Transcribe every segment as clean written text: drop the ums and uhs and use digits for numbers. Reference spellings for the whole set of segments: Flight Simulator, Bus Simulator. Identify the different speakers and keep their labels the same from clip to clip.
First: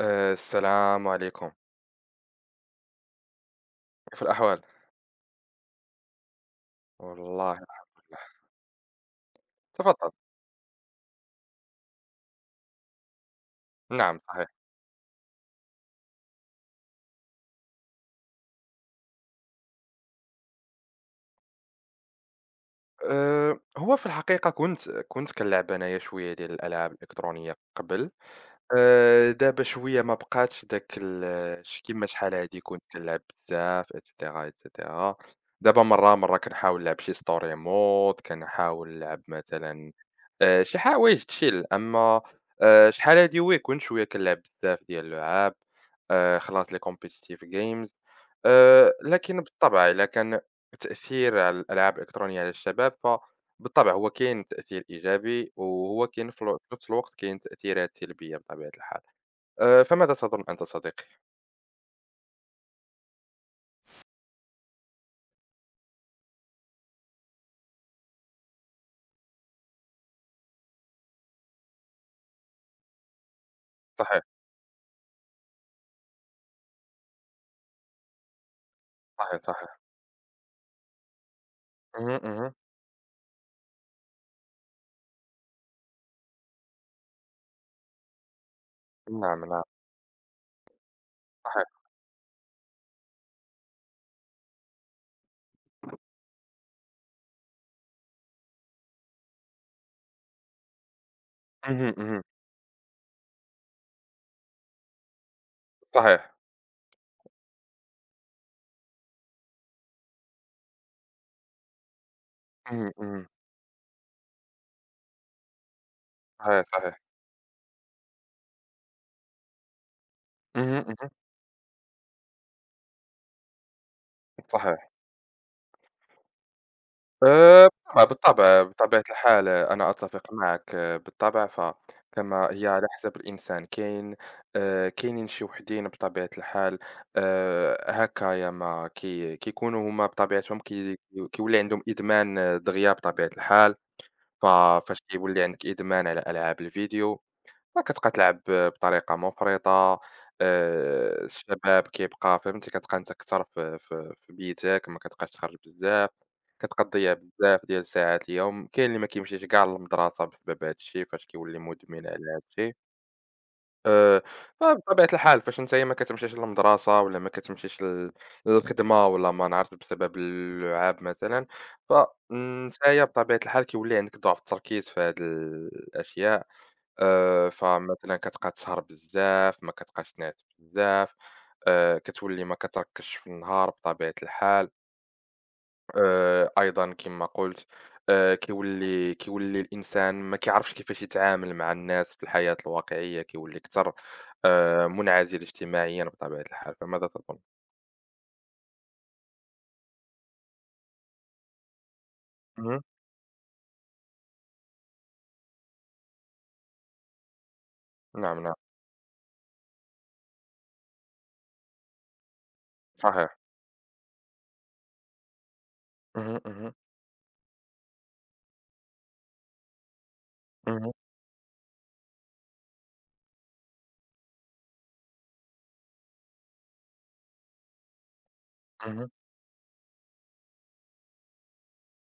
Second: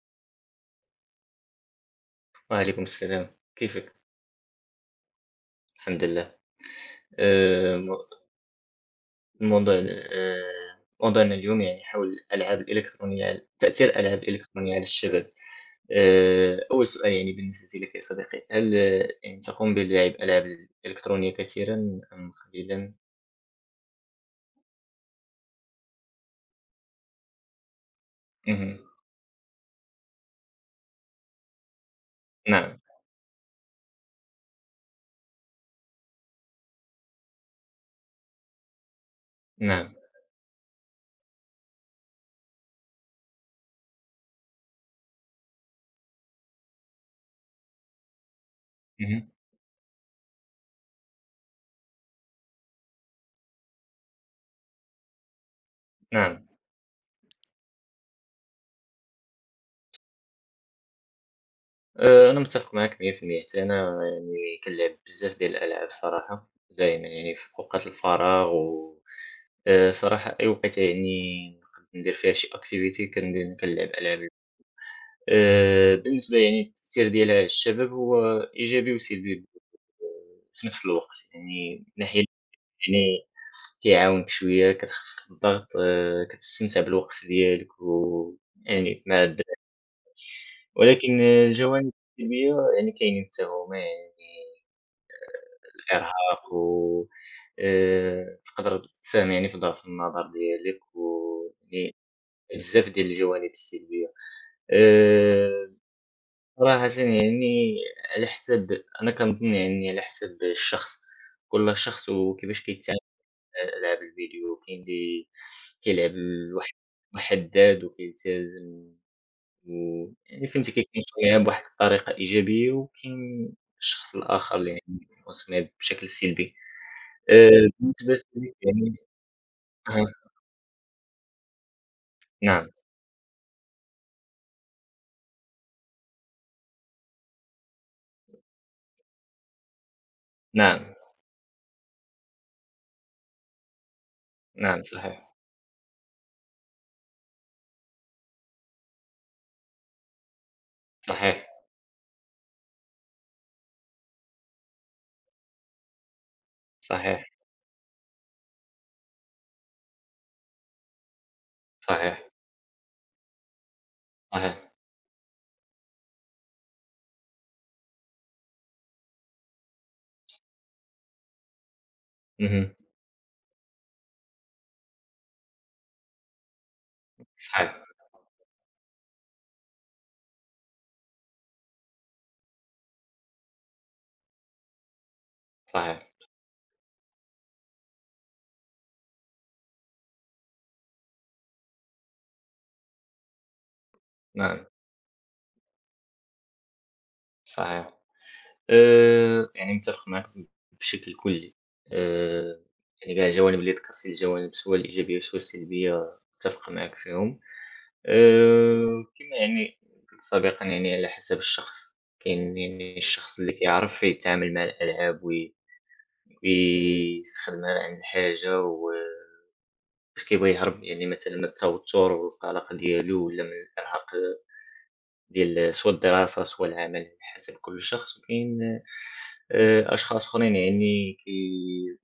Speaker 1: السلام عليكم،
Speaker 2: وعليكم السلام، كيفك؟
Speaker 1: كيف الأحوال؟
Speaker 2: الحمد لله.
Speaker 1: والله الحمد
Speaker 2: م
Speaker 1: لله،
Speaker 2: الموضوع
Speaker 1: تفضّل.
Speaker 2: موضوعنا اليوم يعني حول الألعاب الإلكترونية تأثير
Speaker 1: نعم
Speaker 2: الألعاب
Speaker 1: صحيح.
Speaker 2: الإلكترونية على الشباب. أول سؤال يعني بالنسبة لك يا صديقي، هل يعني تقوم بلعب ألعاب إلكترونية كثيرًا أم قليلًا؟
Speaker 1: هو في الحقيقة كنت كنلعب أنايا شوية ديال الألعاب الإلكترونية قبل.
Speaker 2: اهم.
Speaker 1: دابا شوية ما بقاتش داك ال ش كيما شحال هادي
Speaker 2: نعم،
Speaker 1: كنت كنلعب بزاف etcetera. دابا مرّة كنحاول نلعب شي story mode، كنحاول نلعب مثلًا
Speaker 2: نعم.
Speaker 1: شي حوايج chill، أمّا شحال هادي وي كنت شوية كنلعب بزاف ديال اللعاب، خلاص les competitive games.
Speaker 2: اهم،
Speaker 1: لكن بالطبع إذا كان تأثير على الألعاب الإلكترونية على الشباب، فبالطبع هو كاين تأثير إيجابي، وهو كاين في
Speaker 2: نعم.
Speaker 1: ال في نفس الوقت كاين تأثيرات سلبية بطبيعة الحال. فماذا تظن أنت صديقي؟
Speaker 2: أنا متفق معاك 100% حتى أنا يعني كنلعب بزاف ديال الألعاب الصراحة، دايمًا يعني في أوقات الفراغ و صراحة أي وقيتة يعني نقد ندير فيها شي activity كندير كنلعب
Speaker 1: صحيح،
Speaker 2: ألعاب بالنسبة يعني التأثير ديالها على الشباب هو إيجابي وسلبي
Speaker 1: صحيح،
Speaker 2: ب-
Speaker 1: صحيح.
Speaker 2: في نفس الوقت، يعني من
Speaker 1: اهم،
Speaker 2: ناحية
Speaker 1: اهم.
Speaker 2: يعني كيعاونك شوية كتخفف الضغط كتستمتع بالوقت ديالك و يعني مع الدراري،
Speaker 1: نعم، نعم،
Speaker 2: ولكن
Speaker 1: صحيح.
Speaker 2: الجوانب السلبية يعني كاينين حتى هما يعني الإرهاق و تقدر تساهم يعني في ضعف النظر ديالك و
Speaker 1: اهم،
Speaker 2: يعني
Speaker 1: اهم.
Speaker 2: بزاف ديال الجوانب السلبية. آآ
Speaker 1: صحيح.
Speaker 2: صراحةً يعني على حساب أنا كنظن يعني على حساب الشخص، كل شخص وكيفاش
Speaker 1: اهم،
Speaker 2: كيتعامل
Speaker 1: اهم.
Speaker 2: مع ألعاب الفيديو، كاين اللي كيلعب
Speaker 1: صحيح،
Speaker 2: لواحد
Speaker 1: صحيح.
Speaker 2: محدد وكيلتزم ويعني
Speaker 1: اهم،
Speaker 2: فهمتي
Speaker 1: اهم.
Speaker 2: كيكونسوم ليها بواحد الطريقة إيجابية، وكاين الشخص الآخر اللي
Speaker 1: صحيح.
Speaker 2: يعني كيكونسوم ليها بشكل سلبي. آآ
Speaker 1: بالطبع،
Speaker 2: بالنسبة لي
Speaker 1: بالطبع،
Speaker 2: يعني
Speaker 1: بطبيعة الحال، أنا
Speaker 2: أها،
Speaker 1: أتفق معك، بالطبع، فكما هي
Speaker 2: نعم،
Speaker 1: على حسب الإنسان كاين. كاينين شي وحدين بطبيعة الحال، هكايا ما كيكونوا هُما بطبيعتهم
Speaker 2: نعم،
Speaker 1: كيولي عندهم إدمان دغيا بطبيعة الحال، ف
Speaker 2: نعم
Speaker 1: فاش
Speaker 2: صحيح،
Speaker 1: كيولي عندك إدمان على ألعاب الفيديو فكتبقى تلعب بطريقة مفرطة،
Speaker 2: صحيح،
Speaker 1: الشباب كيبقى فهمتي، كتبقى أنت أكثر في بيتك، ما كتبقاش تخرج بزاف، كتبقى تضيّع
Speaker 2: صحيح،
Speaker 1: بزاف ديال الساعات اليوم، كاين اللي ما كيمشيش كاع للمدرسة بسبب هاد الشي فاش كيولي مدمن على
Speaker 2: صحيح،
Speaker 1: هاد الشي. آآ
Speaker 2: صحيح.
Speaker 1: فبطبيعة الحال فاش نتايا ما كتمشيش للمدرسة ولا ما كتمشيش لل للخدمة ولا ما نعرفتش بسبب اللعاب مثلًا،
Speaker 2: اهم.
Speaker 1: فنتايا بطبيعة الحال كيولي عندك ضعف التركيز في هاد الأشياء.
Speaker 2: صحيح،
Speaker 1: فمثلًا كتبقى تسهر بزاف، ما كتبقاش تنعس بزاف، كتولي ما كتركّزش في النهار بطبيعة الحال.
Speaker 2: صحيح،
Speaker 1: أيضًا كما قُلت، كيولي الإنسان ما كيعرفش كيفاش يتعامل مع الناس في الحياة الواقعية، كيولي أكثر
Speaker 2: نعم،
Speaker 1: منعزل اجتماعيًا بطبيعة الحال، فماذا تظن؟
Speaker 2: صحيح. يعني متّفق معاك بشكل كلّي. آآ
Speaker 1: اهم،
Speaker 2: يعني كاع الجوانب اللي ذكرتي، الجوانب سواء الإيجابية سواء السلبية، متّفق معاك فيهم.
Speaker 1: نعم، نعم،
Speaker 2: كما يعني قُلت سابقًا يعني على حسب الشخص، كاين يعني
Speaker 1: صحيح،
Speaker 2: الشخص اللي كيعرف يتعامل مع الألعاب
Speaker 1: اهم، اهم،
Speaker 2: ويستخدمها عند الحاجة و فاش كيبغي يهرب
Speaker 1: اهم،
Speaker 2: يعني مثلًا من التوتر والقلق ديالو ولا من الإرهاق ديال سوا الدراسة سوا العمل على حسب كل شخص، وكاين
Speaker 1: اهم،
Speaker 2: أشخاص أخرين يعني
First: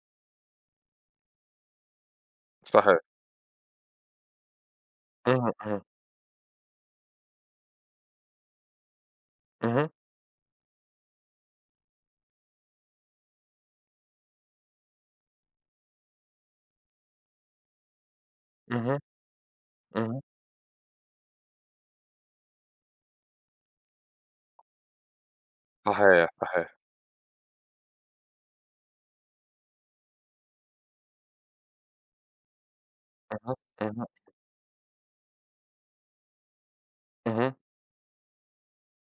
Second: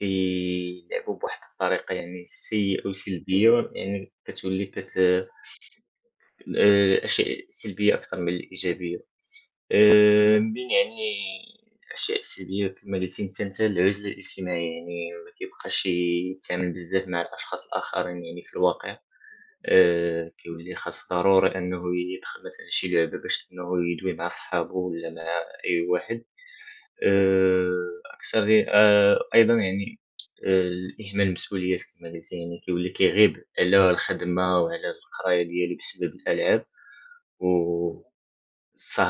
Speaker 2: كيلعبوا بواحد الطريقة يعني سيئة
Speaker 1: صحيح،
Speaker 2: وسلبية، يعني كتولي كت
Speaker 1: اهم، اهم،
Speaker 2: الأشياء السلبية أكثر من الإيجابية،
Speaker 1: اهم،
Speaker 2: من يعني الأشياء السلبية كما قلتِ أنتِ مثلًا العزلة الاجتماعية، يعني ما كيبقاش يتعامل بزاف مع الأشخاص الآخرين يعني في الواقع.
Speaker 1: اهم، اهم،
Speaker 2: كيولي خاص ضروري أنه يدخل مثلًا شي لعبة باش أنه يدوي مع صحابه ولا مع أي واحد،
Speaker 1: صحيح، صحيح،
Speaker 2: آآ، أكثر أيضًا يعني آآ، إهمال المسؤوليات كما قلت يعني كيولي كيغيب
Speaker 1: اهم،
Speaker 2: على
Speaker 1: اهم،
Speaker 2: الخدمة وعلى القراية ديالو بسبب الألعاب،
Speaker 1: اهم،
Speaker 2: والسهر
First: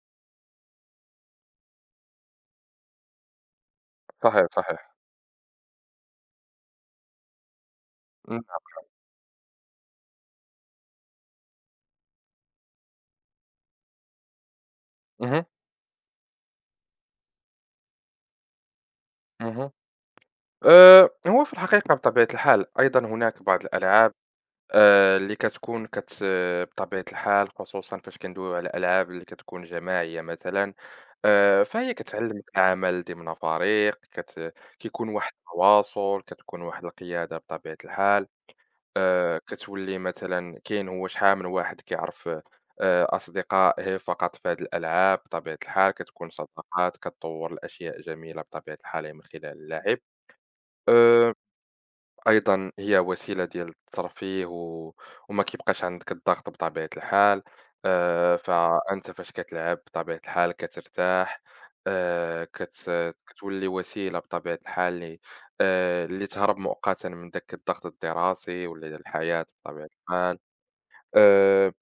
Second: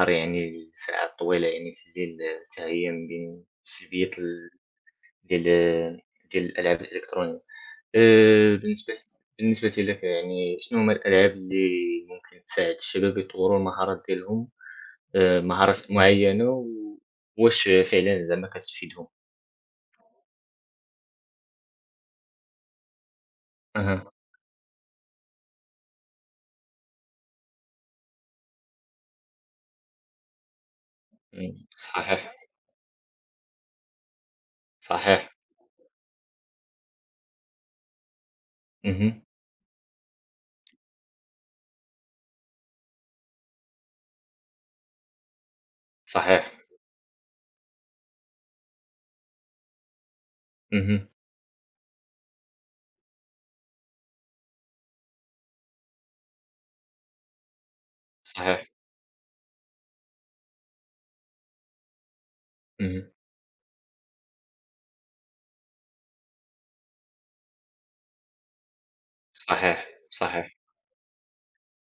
Speaker 2: يعني لساعات طويلة يعني في الليل حتى هي من بين السلبيات
Speaker 1: صحيح،
Speaker 2: ال
Speaker 1: صحيح،
Speaker 2: ديال ديال الألعاب الإلكترونية. آآ
Speaker 1: نعم،
Speaker 2: بالنسبة بالنسبة لك يعني شنو هُم الألعاب اللي ممكن تساعد الشباب يطوّروا المهارات ديالهم
Speaker 1: اهم.
Speaker 2: مهارات معيّنة و واش فعلًا زعما كتفيدهم؟
Speaker 1: اهم. هو في الحقيقة بطبيعة الحال أيضًا هناك بعض
Speaker 2: أها،
Speaker 1: الألعاب، اللي كتكون بطبيعة الحال خصوصًا فاش كندويو على الألعاب اللي كتكون جماعية مثلًا.
Speaker 2: إمم،
Speaker 1: فهي
Speaker 2: صحيح،
Speaker 1: كتعلّمك العمل ضمن فريق، كيكون واحد
Speaker 2: صحيح،
Speaker 1: التواصل، كتكون واحد القيادة بطبيعة الحال.
Speaker 2: اهم،
Speaker 1: كتولي مثلًا، كاين هو شحال من واحد كيعرف أصدقائه فقط في هاد الألعاب بطبيعة الحال، كتكون
Speaker 2: صحيح،
Speaker 1: صداقات، كتطوّر لأشياء جميلة بطبيعة الحال من خلال اللعب.
Speaker 2: اهم،
Speaker 1: آآ أيضًا هي وسيلة ديال الترفيه و وما كيبقاش عندك الضغط بطبيعة الحال.
Speaker 2: صحيح،
Speaker 1: فأنت فاش كتلعب بطبيعة الحال كترتاح، آآ، كت
Speaker 2: اهم،
Speaker 1: كتولي وسيلة بطبيعة الحال لتهرب مؤقتًا من داك الضغط الدراسي ولا ديال الحياة
Speaker 2: صحيح،
Speaker 1: بطبيعة الحال.
Speaker 2: صحيح،
Speaker 1: آآ،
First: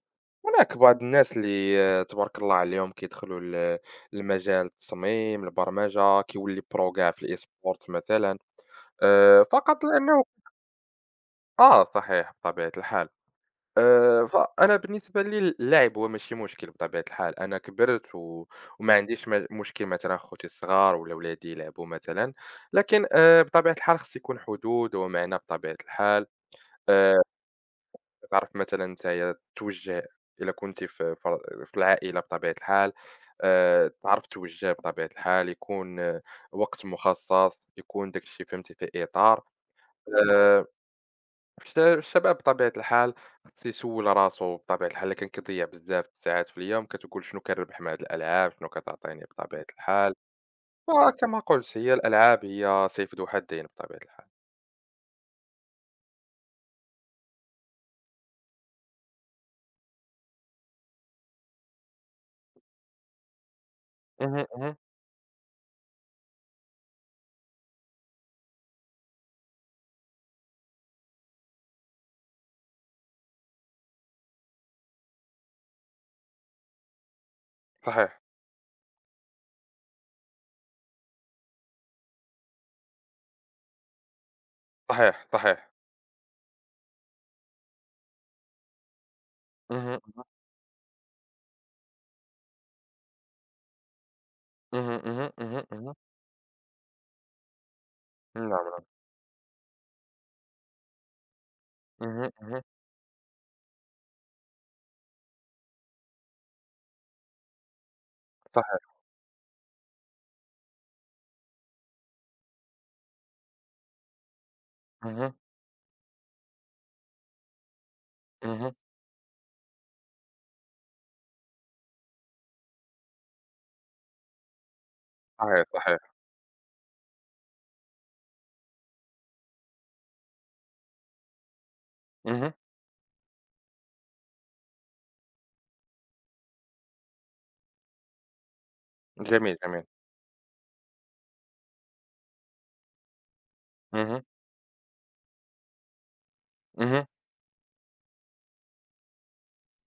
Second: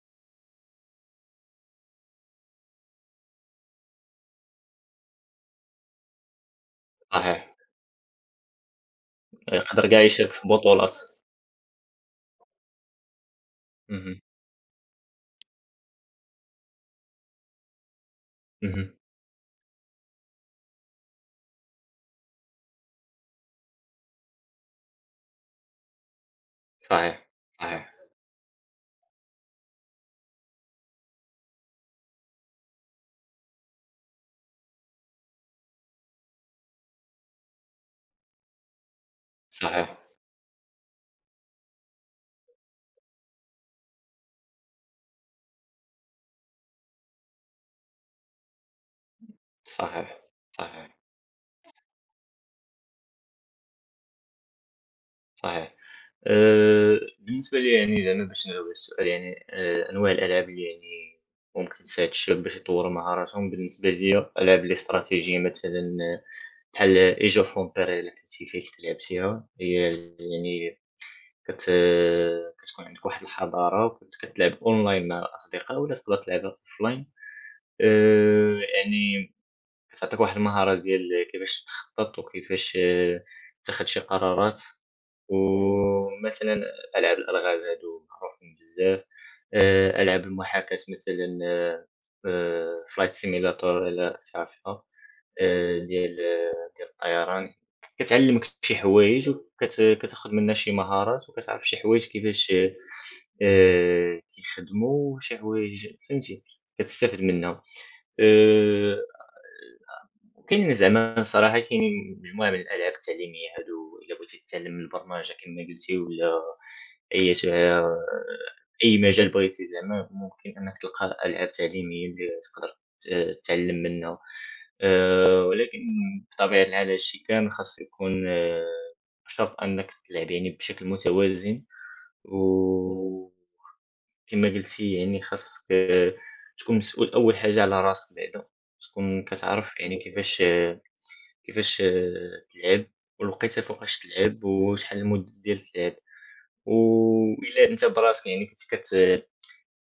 Speaker 1: هناك بعض الناس اللي، تبارك الله عليهم، كيدخلوا لمجال التصميم، البرمجة، كيولي pro كاع في
Speaker 2: صحيح،
Speaker 1: الesport مثلًا، فقط
Speaker 2: يقدر كاع
Speaker 1: لأنه
Speaker 2: يشارك في بطولات،
Speaker 1: آه صحيح بطبيعة الحال.
Speaker 2: اهم،
Speaker 1: فأنا بالنسبة لي اللعب هو ماشي مشكل بطبيعة الحال، أنا كبرت،
Speaker 2: اهم،
Speaker 1: وما عنديش مشكل مثلا خوتي الصغار ولا ولادي يلعبوا مثلا. لكن بطبيعة الحال خص يكون حدود ومعنى بطبيعة الحال. آه،
Speaker 2: صحيح، صحيح،
Speaker 1: تعرف مثلا أنت توجه، إلا كنت في العائلة بطبيعة الحال، تعرف توجه بطبيعة الحال يكون، وقت مخصص يكون داك الشيء فهمتي في إطار،
Speaker 2: صحيح،
Speaker 1: آه، الشباب بطبيعة الحال خص يسول راسو بطبيعة الحال، كان كيضيع بزاف الساعات في اليوم كتقول شنو كنربح مع هاد الألعاب، شنو كتعطيني بطبيعة الحال.
Speaker 2: صحيح، صحيح،
Speaker 1: وكما قلت هي الألعاب هي سيف ذو حدين بطبيعة الحال.
Speaker 2: صحيح. بالنسبة لي يعني زعما باش نجاوب على السؤال يعني أنواع الألعاب اللي يعني ممكن تساعد الشباب باش يطوروا مهاراتهم، بالنسبة ليا
Speaker 1: اها،
Speaker 2: الألعاب
Speaker 1: اها.
Speaker 2: الاستراتيجية مثلًا بحال Age of Empires إلا كنتِ فايت كتلعب فيها، هي يعني كت آه، كتكون عندك واحد الحضارة وكنت كتلعب أونلاين مع الأصدقاء ولا تقدر تلعبها أوفلاين،
Speaker 1: صحيح،
Speaker 2: يعني كتعطيك واحد المهارة ديال كيفاش تخطط وكيفاش تاخد شي قرارات.
Speaker 1: صحيح، صحيح.
Speaker 2: ومثلًا ألعاب الألغاز هادو معروفين بزاف،
Speaker 1: اها،
Speaker 2: ألعاب المحاكاة مثلًا flight simulator إلا راك تعرفها
Speaker 1: اها، اها، اها،
Speaker 2: آآ
Speaker 1: اها.
Speaker 2: ديال ديال الطيران،
Speaker 1: نعم،
Speaker 2: كتعلّمك شي
Speaker 1: نعم.
Speaker 2: حوايج كتاخد منها شي مهارات وكتعرف شي حوايج
Speaker 1: اها،
Speaker 2: كيفاش
Speaker 1: اها.
Speaker 2: كيخدموا وشي حوايج فهمتي كتستافد منها آآ
Speaker 1: صحيح.
Speaker 2: وكاينين زعما صراحة كاينين مجموعة من الألعاب التعليمية هادو إلا بغيتي تتعلم من
Speaker 1: اها،
Speaker 2: البرمجة كيما قلتي ولا أي تع
Speaker 1: اها.
Speaker 2: أي مجال بغيتي زعما ممكن إنك تلقى ألعاب تعليمية اللي تقدر تتعلم منها،
Speaker 1: صحيح،
Speaker 2: ولكن
Speaker 1: صحيح.
Speaker 2: بطبيعة الحال هادشي كامل خاصو يكون بشرط أنك تلعب يعني بشكل متوازن.
Speaker 1: اها.
Speaker 2: وكما قلتي يعني خاصك تكون مسؤول أول حاجة على راسك بعدا، تكون
Speaker 1: جميل،
Speaker 2: كتعرف
Speaker 1: جميل.
Speaker 2: يعني كيفاش تلعب، والوقيتة فوقاش
Speaker 1: اها،
Speaker 2: تلعب، وشحال المدة ديال اللعب،
Speaker 1: اها.
Speaker 2: وإلا أنت براسك يعني كنت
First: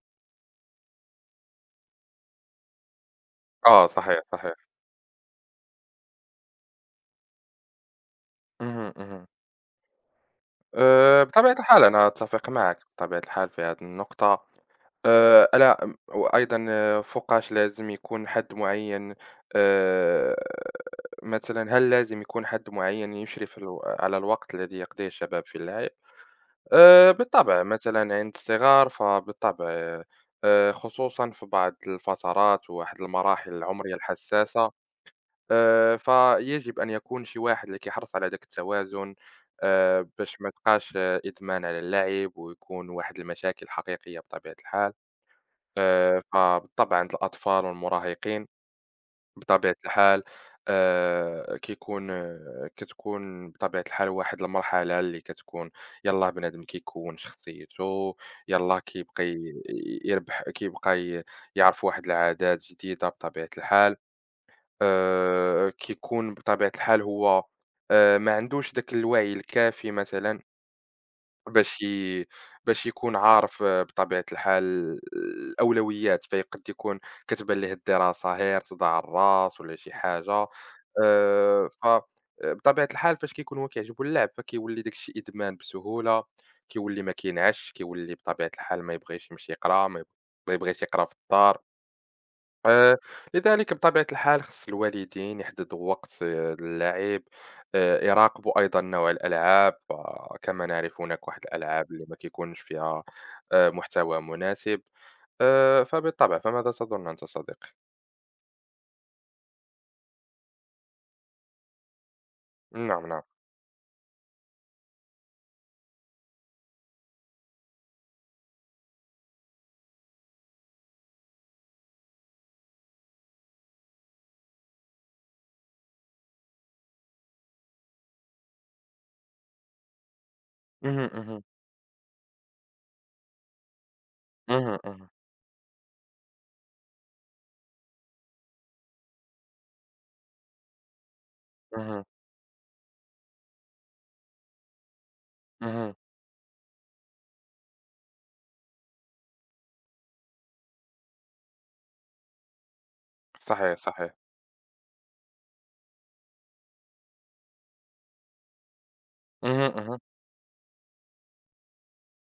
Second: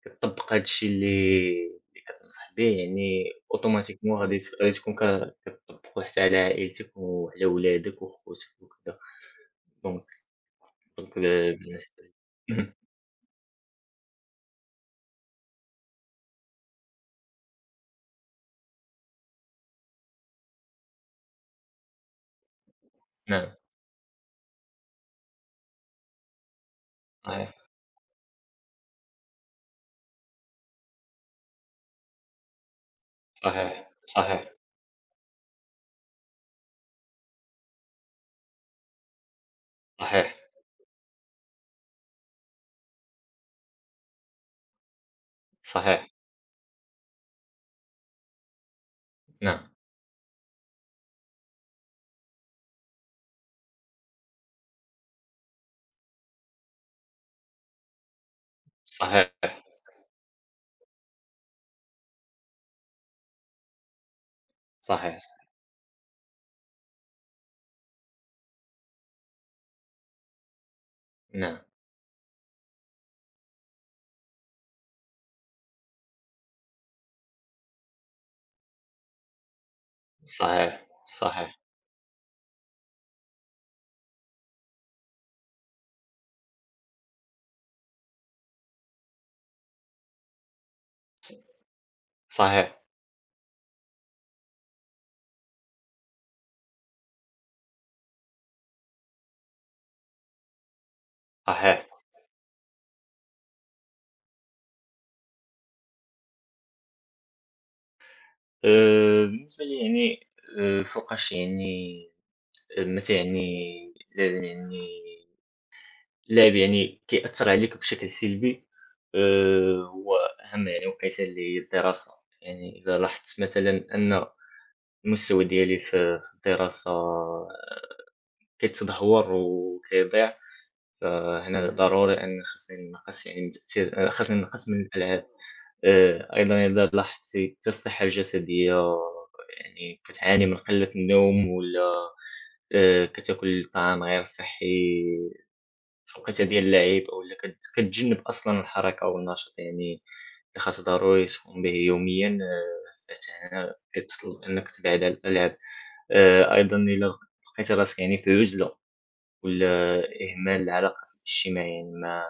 Speaker 2: كتطبّق هاد الشي اللي كتنصح بيه يعني
Speaker 1: اه، صحيح،
Speaker 2: أوتوماتيكمون غادي ت
Speaker 1: صحيح.
Speaker 2: غادي تكون كتطبّقو حتى على عائلتك وعلى ولادك وخوتك
Speaker 1: اها،
Speaker 2: وكذا،
Speaker 1: اها.
Speaker 2: دونك دونك
Speaker 1: بطبيعة الحال
Speaker 2: بالنسبة
Speaker 1: أنا
Speaker 2: لي
Speaker 1: أتفق معك بطبيعة الحال في هذه النقطة. لا، وأيضًا، فوقاش لازم يكون حد معيّن، آآ مثلًا هل لازم يكون حد
Speaker 2: اهم،
Speaker 1: معيّن
Speaker 2: نعم.
Speaker 1: يشرف الو على الوقت الذي يقضيه الشباب في اللعب؟ بالطبع، مثلًا عند الصغار فبالطبع خصوصًا في بعض الفترات وواحد المراحل
Speaker 2: صحيح،
Speaker 1: العمرية
Speaker 2: صحيح،
Speaker 1: الحساسة. فيجب أن يكون شي واحد اللي كيحرص على داك التوازن، باش ما
Speaker 2: صحيح،
Speaker 1: تبقاش إدمان على اللعب ويكون واحد المشاكل حقيقية بطبيعة الحال.
Speaker 2: صحيح،
Speaker 1: فبالطبع عند الأطفال والمراهقين
Speaker 2: نعم،
Speaker 1: بطبيعة الحال، كيكون آه، كتكون بطبيعة الحال واحد المرحلة اللي كتكون، يلاه بنادم كيكوّن شخصيته، يلاه كيبقى
Speaker 2: صحيح،
Speaker 1: يربح، كيبقى يعرف واحد العادات جديدة بطبيعة الحال.
Speaker 2: صحيح،
Speaker 1: كيكون بطبيعة الحال هو ما عندوش داك الوعي الكافي مثلًا،
Speaker 2: نعم،
Speaker 1: باش ي باش يكون عارف بطبيعة الحال الأولويات، فيقد يكون كتبان ليه الدراسة غير تضاع الراس ولا شي حاجة.
Speaker 2: صحيح، صحيح،
Speaker 1: ف آه، بطبيعة الحال فاش كيكون هو كيعجبو اللعب فكيولي داك الشيء إدمان بسهولة، كيولي ما كينعش، كيولي بطبيعة الحال ما يبغيش يمشي يقرا، ما يبغيش يقرا في الدار.
Speaker 2: صحيح،
Speaker 1: آآ، لذلك بطبيعة الحال خص الوالدين يحددوا وقت للعِب، يراقبوا أيضًا نوع الألعاب، فكما نعرف هناك واحد
Speaker 2: صحيح،
Speaker 1: الألعاب اللي ما كيكونش فيها محتوى مناسب. فبالطبع، فماذا تظن أنت صديقي؟
Speaker 2: بالنسبة لي يعني الفوقاش يعني
Speaker 1: نعم،
Speaker 2: متى
Speaker 1: نعم.
Speaker 2: يعني لازم يعني اللاعب يعني كيأثّر عليك بشكل سلبي هو أهم يعني وقيتة اللي هي الدراسة، يعني إذا لاحظت مثلًا أن المستوى ديالي في الدراسة كيتدهور وكيضيع
Speaker 1: اهم، اهم،
Speaker 2: فهنا ضروري أن خاصني نقص يعني من تأثير خاصني نقص
Speaker 1: اهم،
Speaker 2: من
Speaker 1: اهم،
Speaker 2: الألعاب. أيضًا إذا لاحظتِ حتى الصحة الجسدية يعني كتعاني من قلة النوم والّا
Speaker 1: اهم،
Speaker 2: كتاكل طعام غير صحّي
Speaker 1: اهم،
Speaker 2: في الوقيتة ديال اللعب أولّا كتجنب أصلًا الحركة والنشاط يعني اللي خاص ضروري تقوم به يوميًا فهنا
Speaker 1: صحيح، صحيح.
Speaker 2: كتطلب أنك تبعد عن الألعاب. أيضًا إلا لقيتِ راسِك يعني في عُزلة
Speaker 1: اهم، اهم،
Speaker 2: والّا إهمال العلاقات الاجتماعية يعني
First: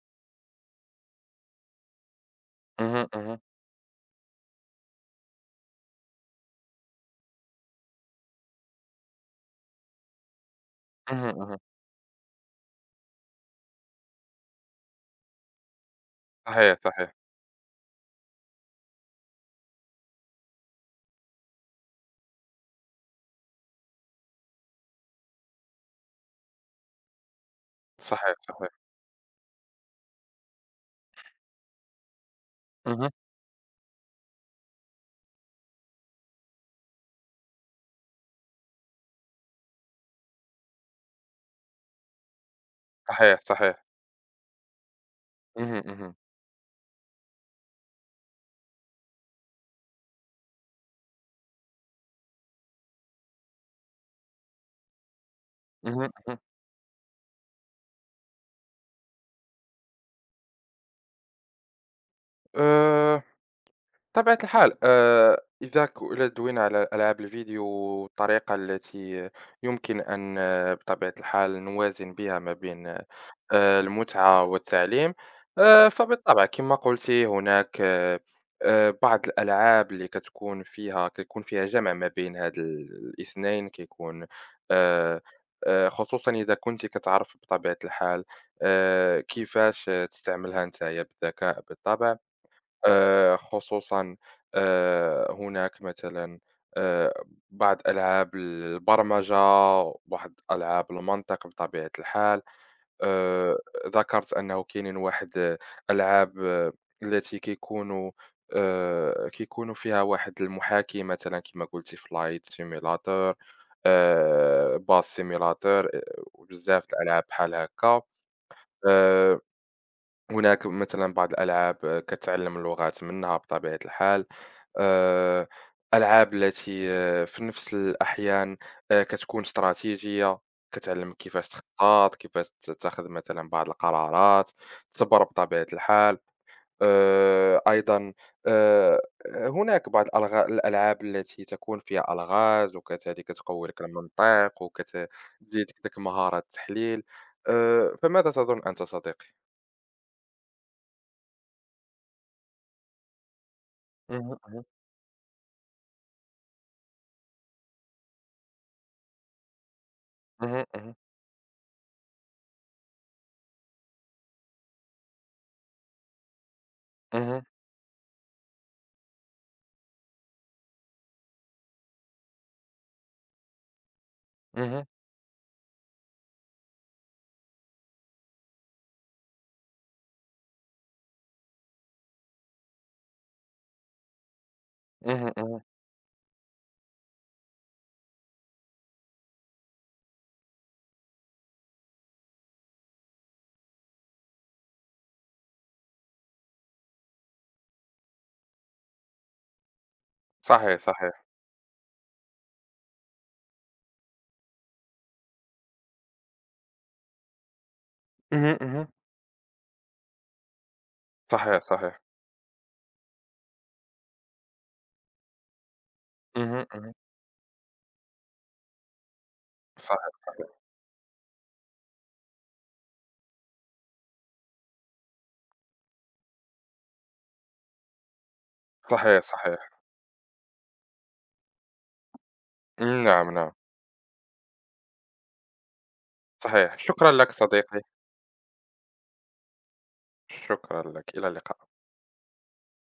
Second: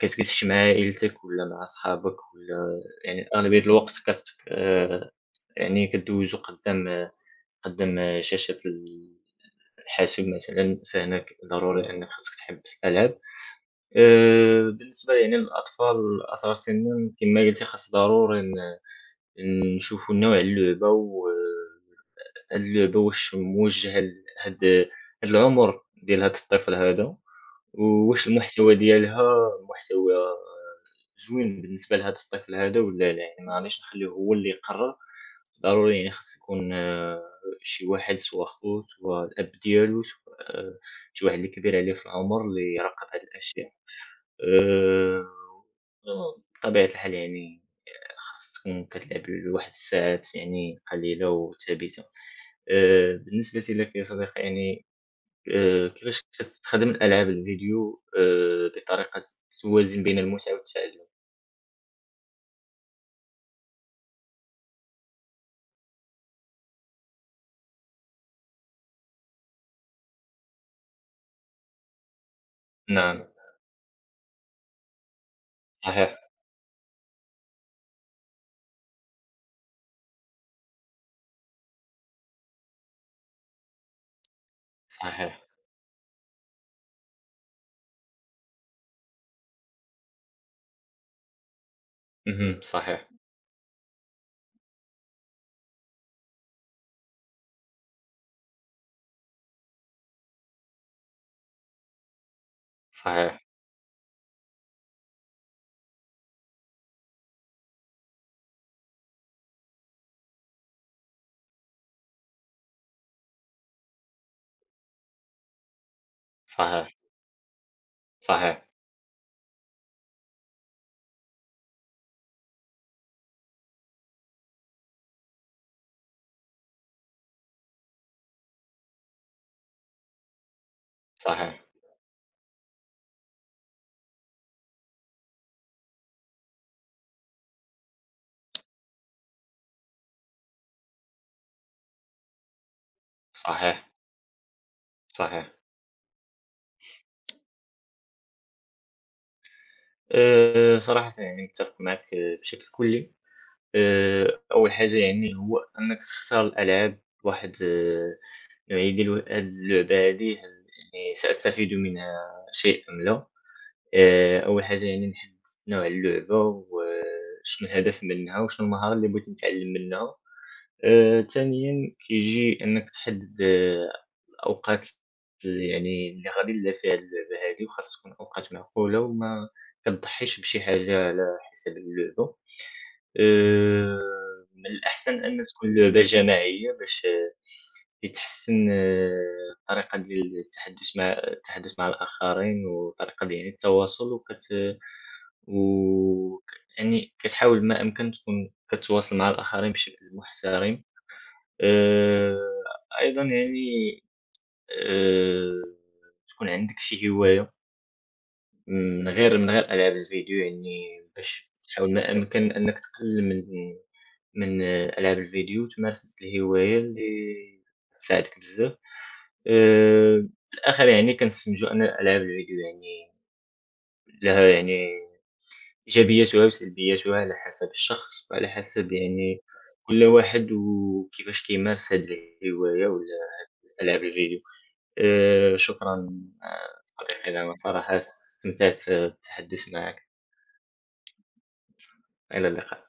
Speaker 2: كتجلس مع عائلتك ولا مع صحابك ولا
Speaker 1: اهم،
Speaker 2: يعني
Speaker 1: اهم،
Speaker 2: أغلبية الوقت كتك يعني كدوزو قدّام شاشة الحاسوب مثلًا، فهناك
Speaker 1: اهم، اهم،
Speaker 2: ضروري أنك خاصك تحبس الألعاب. بالنسبة يعني للأطفال الأصغر
Speaker 1: صحيح،
Speaker 2: سنًا
Speaker 1: صحيح،
Speaker 2: كما قلتِ خاص ضروري نشوفوا نوع اللعبة و هاد اللعبة واش موجهة لهاد العمر ديال هاد الطفل هذا. وواش
Speaker 1: صحيح، صحيح،
Speaker 2: المحتوى ديالها محتوى زوين بالنسبة لهاد الطفل هادا
Speaker 1: اهم،
Speaker 2: ولا لا، يعني ما غاديش نخلّيه هو اللي يقرّر، ضروري يعني خاص يكون شي واحد سوا خوت سوا الأب ديالو سوا آه، شي واحد اللي كبير عليه في العمر اللي يراقب هاد
Speaker 1: صحيح،
Speaker 2: الأشياء،
Speaker 1: صحيح،
Speaker 2: آآ
Speaker 1: اهم، اهم،
Speaker 2: بطبيعة الحال يعني خاص تكون كتلعب لواحد الساعات يعني قليلة وثابتة، بالنسبة لك يا صديقي يعني
Speaker 1: اهم،
Speaker 2: كيفاش
Speaker 1: اهم.
Speaker 2: كتستخدم ألعاب الفيديو بطريقة توازن بين المتعة والتعلم؟
Speaker 1: آآ بطبيعة الحال، إذا إذا دوينا على ألعاب الفيديو والطريقة التي يمكن أن بطبيعة الحال نوازن بها ما بين
Speaker 2: نعم،
Speaker 1: المتعة والتعليم،
Speaker 2: صحيح،
Speaker 1: فبالطبع كما قلت هناك، بعض الألعاب اللي كتكون فيها كيكون فيها جمع ما بين هاد الاثنين كيكون، آه،
Speaker 2: صحيح،
Speaker 1: خصوصا إذا كنت كتعرف بطبيعة الحال كيفاش تستعملها نتايا بالذكاء بالطبع.
Speaker 2: اهم، صحيح،
Speaker 1: خصوصًا، هناك مثلًا، آآ بعض ألعاب البرمجة، وبعض ألعاب المنطق بطبيعة الحال.
Speaker 2: صحيح،
Speaker 1: آآ ذكرت أنه كاينين واحد ألعاب التي كيكونوا فيها واحد المحاكي مثلًا كما قُلتِ Flight Simulator، Bus Simulator، آآ وبزاف د
Speaker 2: صحيح،
Speaker 1: الألعاب بحال هاكا.
Speaker 2: صحيح،
Speaker 1: آآ هناك مثلًا بعض الألعاب كتعلّم اللغات منها بطبيعة الحال. آآ، ألعاب التي في نفس الأحيان كتكون استراتيجية، كتعلّمك كيفاش
Speaker 2: صحيح،
Speaker 1: تخطّط، كيفاش تاخذ مثلًا بعض القرارات، الصبر بطبيعة الحال. أيضًا، آآ، هناك بعض الألعاب التي تكون فيها ألغاز وكذلك تقوي لك
Speaker 2: صحيح،
Speaker 1: المنطق،
Speaker 2: صحيح.
Speaker 1: تزيدك ديك مهارة التحليل. فماذا تظن أنت صديقي؟
Speaker 2: صراحةً يعني متّفق معاك بشكل كلّي.
Speaker 1: اهم.
Speaker 2: أول حاجة يعني هو أنك تختار الألعاب بواحد النوعية ديال هاد اللعبة هادي
Speaker 1: اهم، اهم،
Speaker 2: يعني سأستفيد منها شيئًا ما. أول حاجة يعني نحدد نوع اللعبة
Speaker 1: اهم،
Speaker 2: وشنو الهدف منها وشنو المهارة اللي بغيت نتعلم منها، ثانيًا كيجي إنك تحدد
Speaker 1: اهم،
Speaker 2: الأوقات اللي غادي نلعب فيها اللعبة هذه، وخاص تكون أوقات معقولة وما كتضحيش بشي حاجة على حساب اللعبة. آآ من الأحسن
Speaker 1: اهم،
Speaker 2: أن
Speaker 1: اهم.
Speaker 2: تكون اللعبة جماعية باش يتحسّن الطريقة ديال التحدّث مع الآخرين وطريقة ديال يعني التواصل وكت و ك يعني كتحاول ما أمكن تكون كتواصل مع الآخرين بشكل
Speaker 1: صحيح،
Speaker 2: محترم.
Speaker 1: صحيح.
Speaker 2: آآ أيضًا يعني آآ تكون عندك شي هواية
Speaker 1: اهم، اهم.
Speaker 2: من غير ألعاب الفيديو يعني باش
Speaker 1: صحيح،
Speaker 2: تحاول
Speaker 1: صحيح.
Speaker 2: ما أمكن أنك تقلل من ألعاب الفيديو وتمارس هاد
Speaker 1: اهم،
Speaker 2: الهواية
Speaker 1: اهم.
Speaker 2: اللي تساعدك بزاف،
Speaker 1: صحيح، صحيح.
Speaker 2: في الآخر يعني كنستنتجو أن ألعاب الفيديو يعني لها يعني إيجابياتها وسلبياتها على حسب الشخص وعلى حسب
Speaker 1: صحيح،
Speaker 2: يعني
Speaker 1: صحيح.
Speaker 2: كل واحد وكيفاش كيمارس هاد الهواية
Speaker 1: نعم،
Speaker 2: ولا
Speaker 1: نعم.
Speaker 2: ألعاب الفيديو، شكرًا آه،
Speaker 1: صحيح. شكرًا لك
Speaker 2: صديقي أنا
Speaker 1: صديقي،
Speaker 2: صراحة استمتعت بالتحدث معك.
Speaker 1: شكرًا لك. إلى اللقاء.
Speaker 2: إلى اللقاء.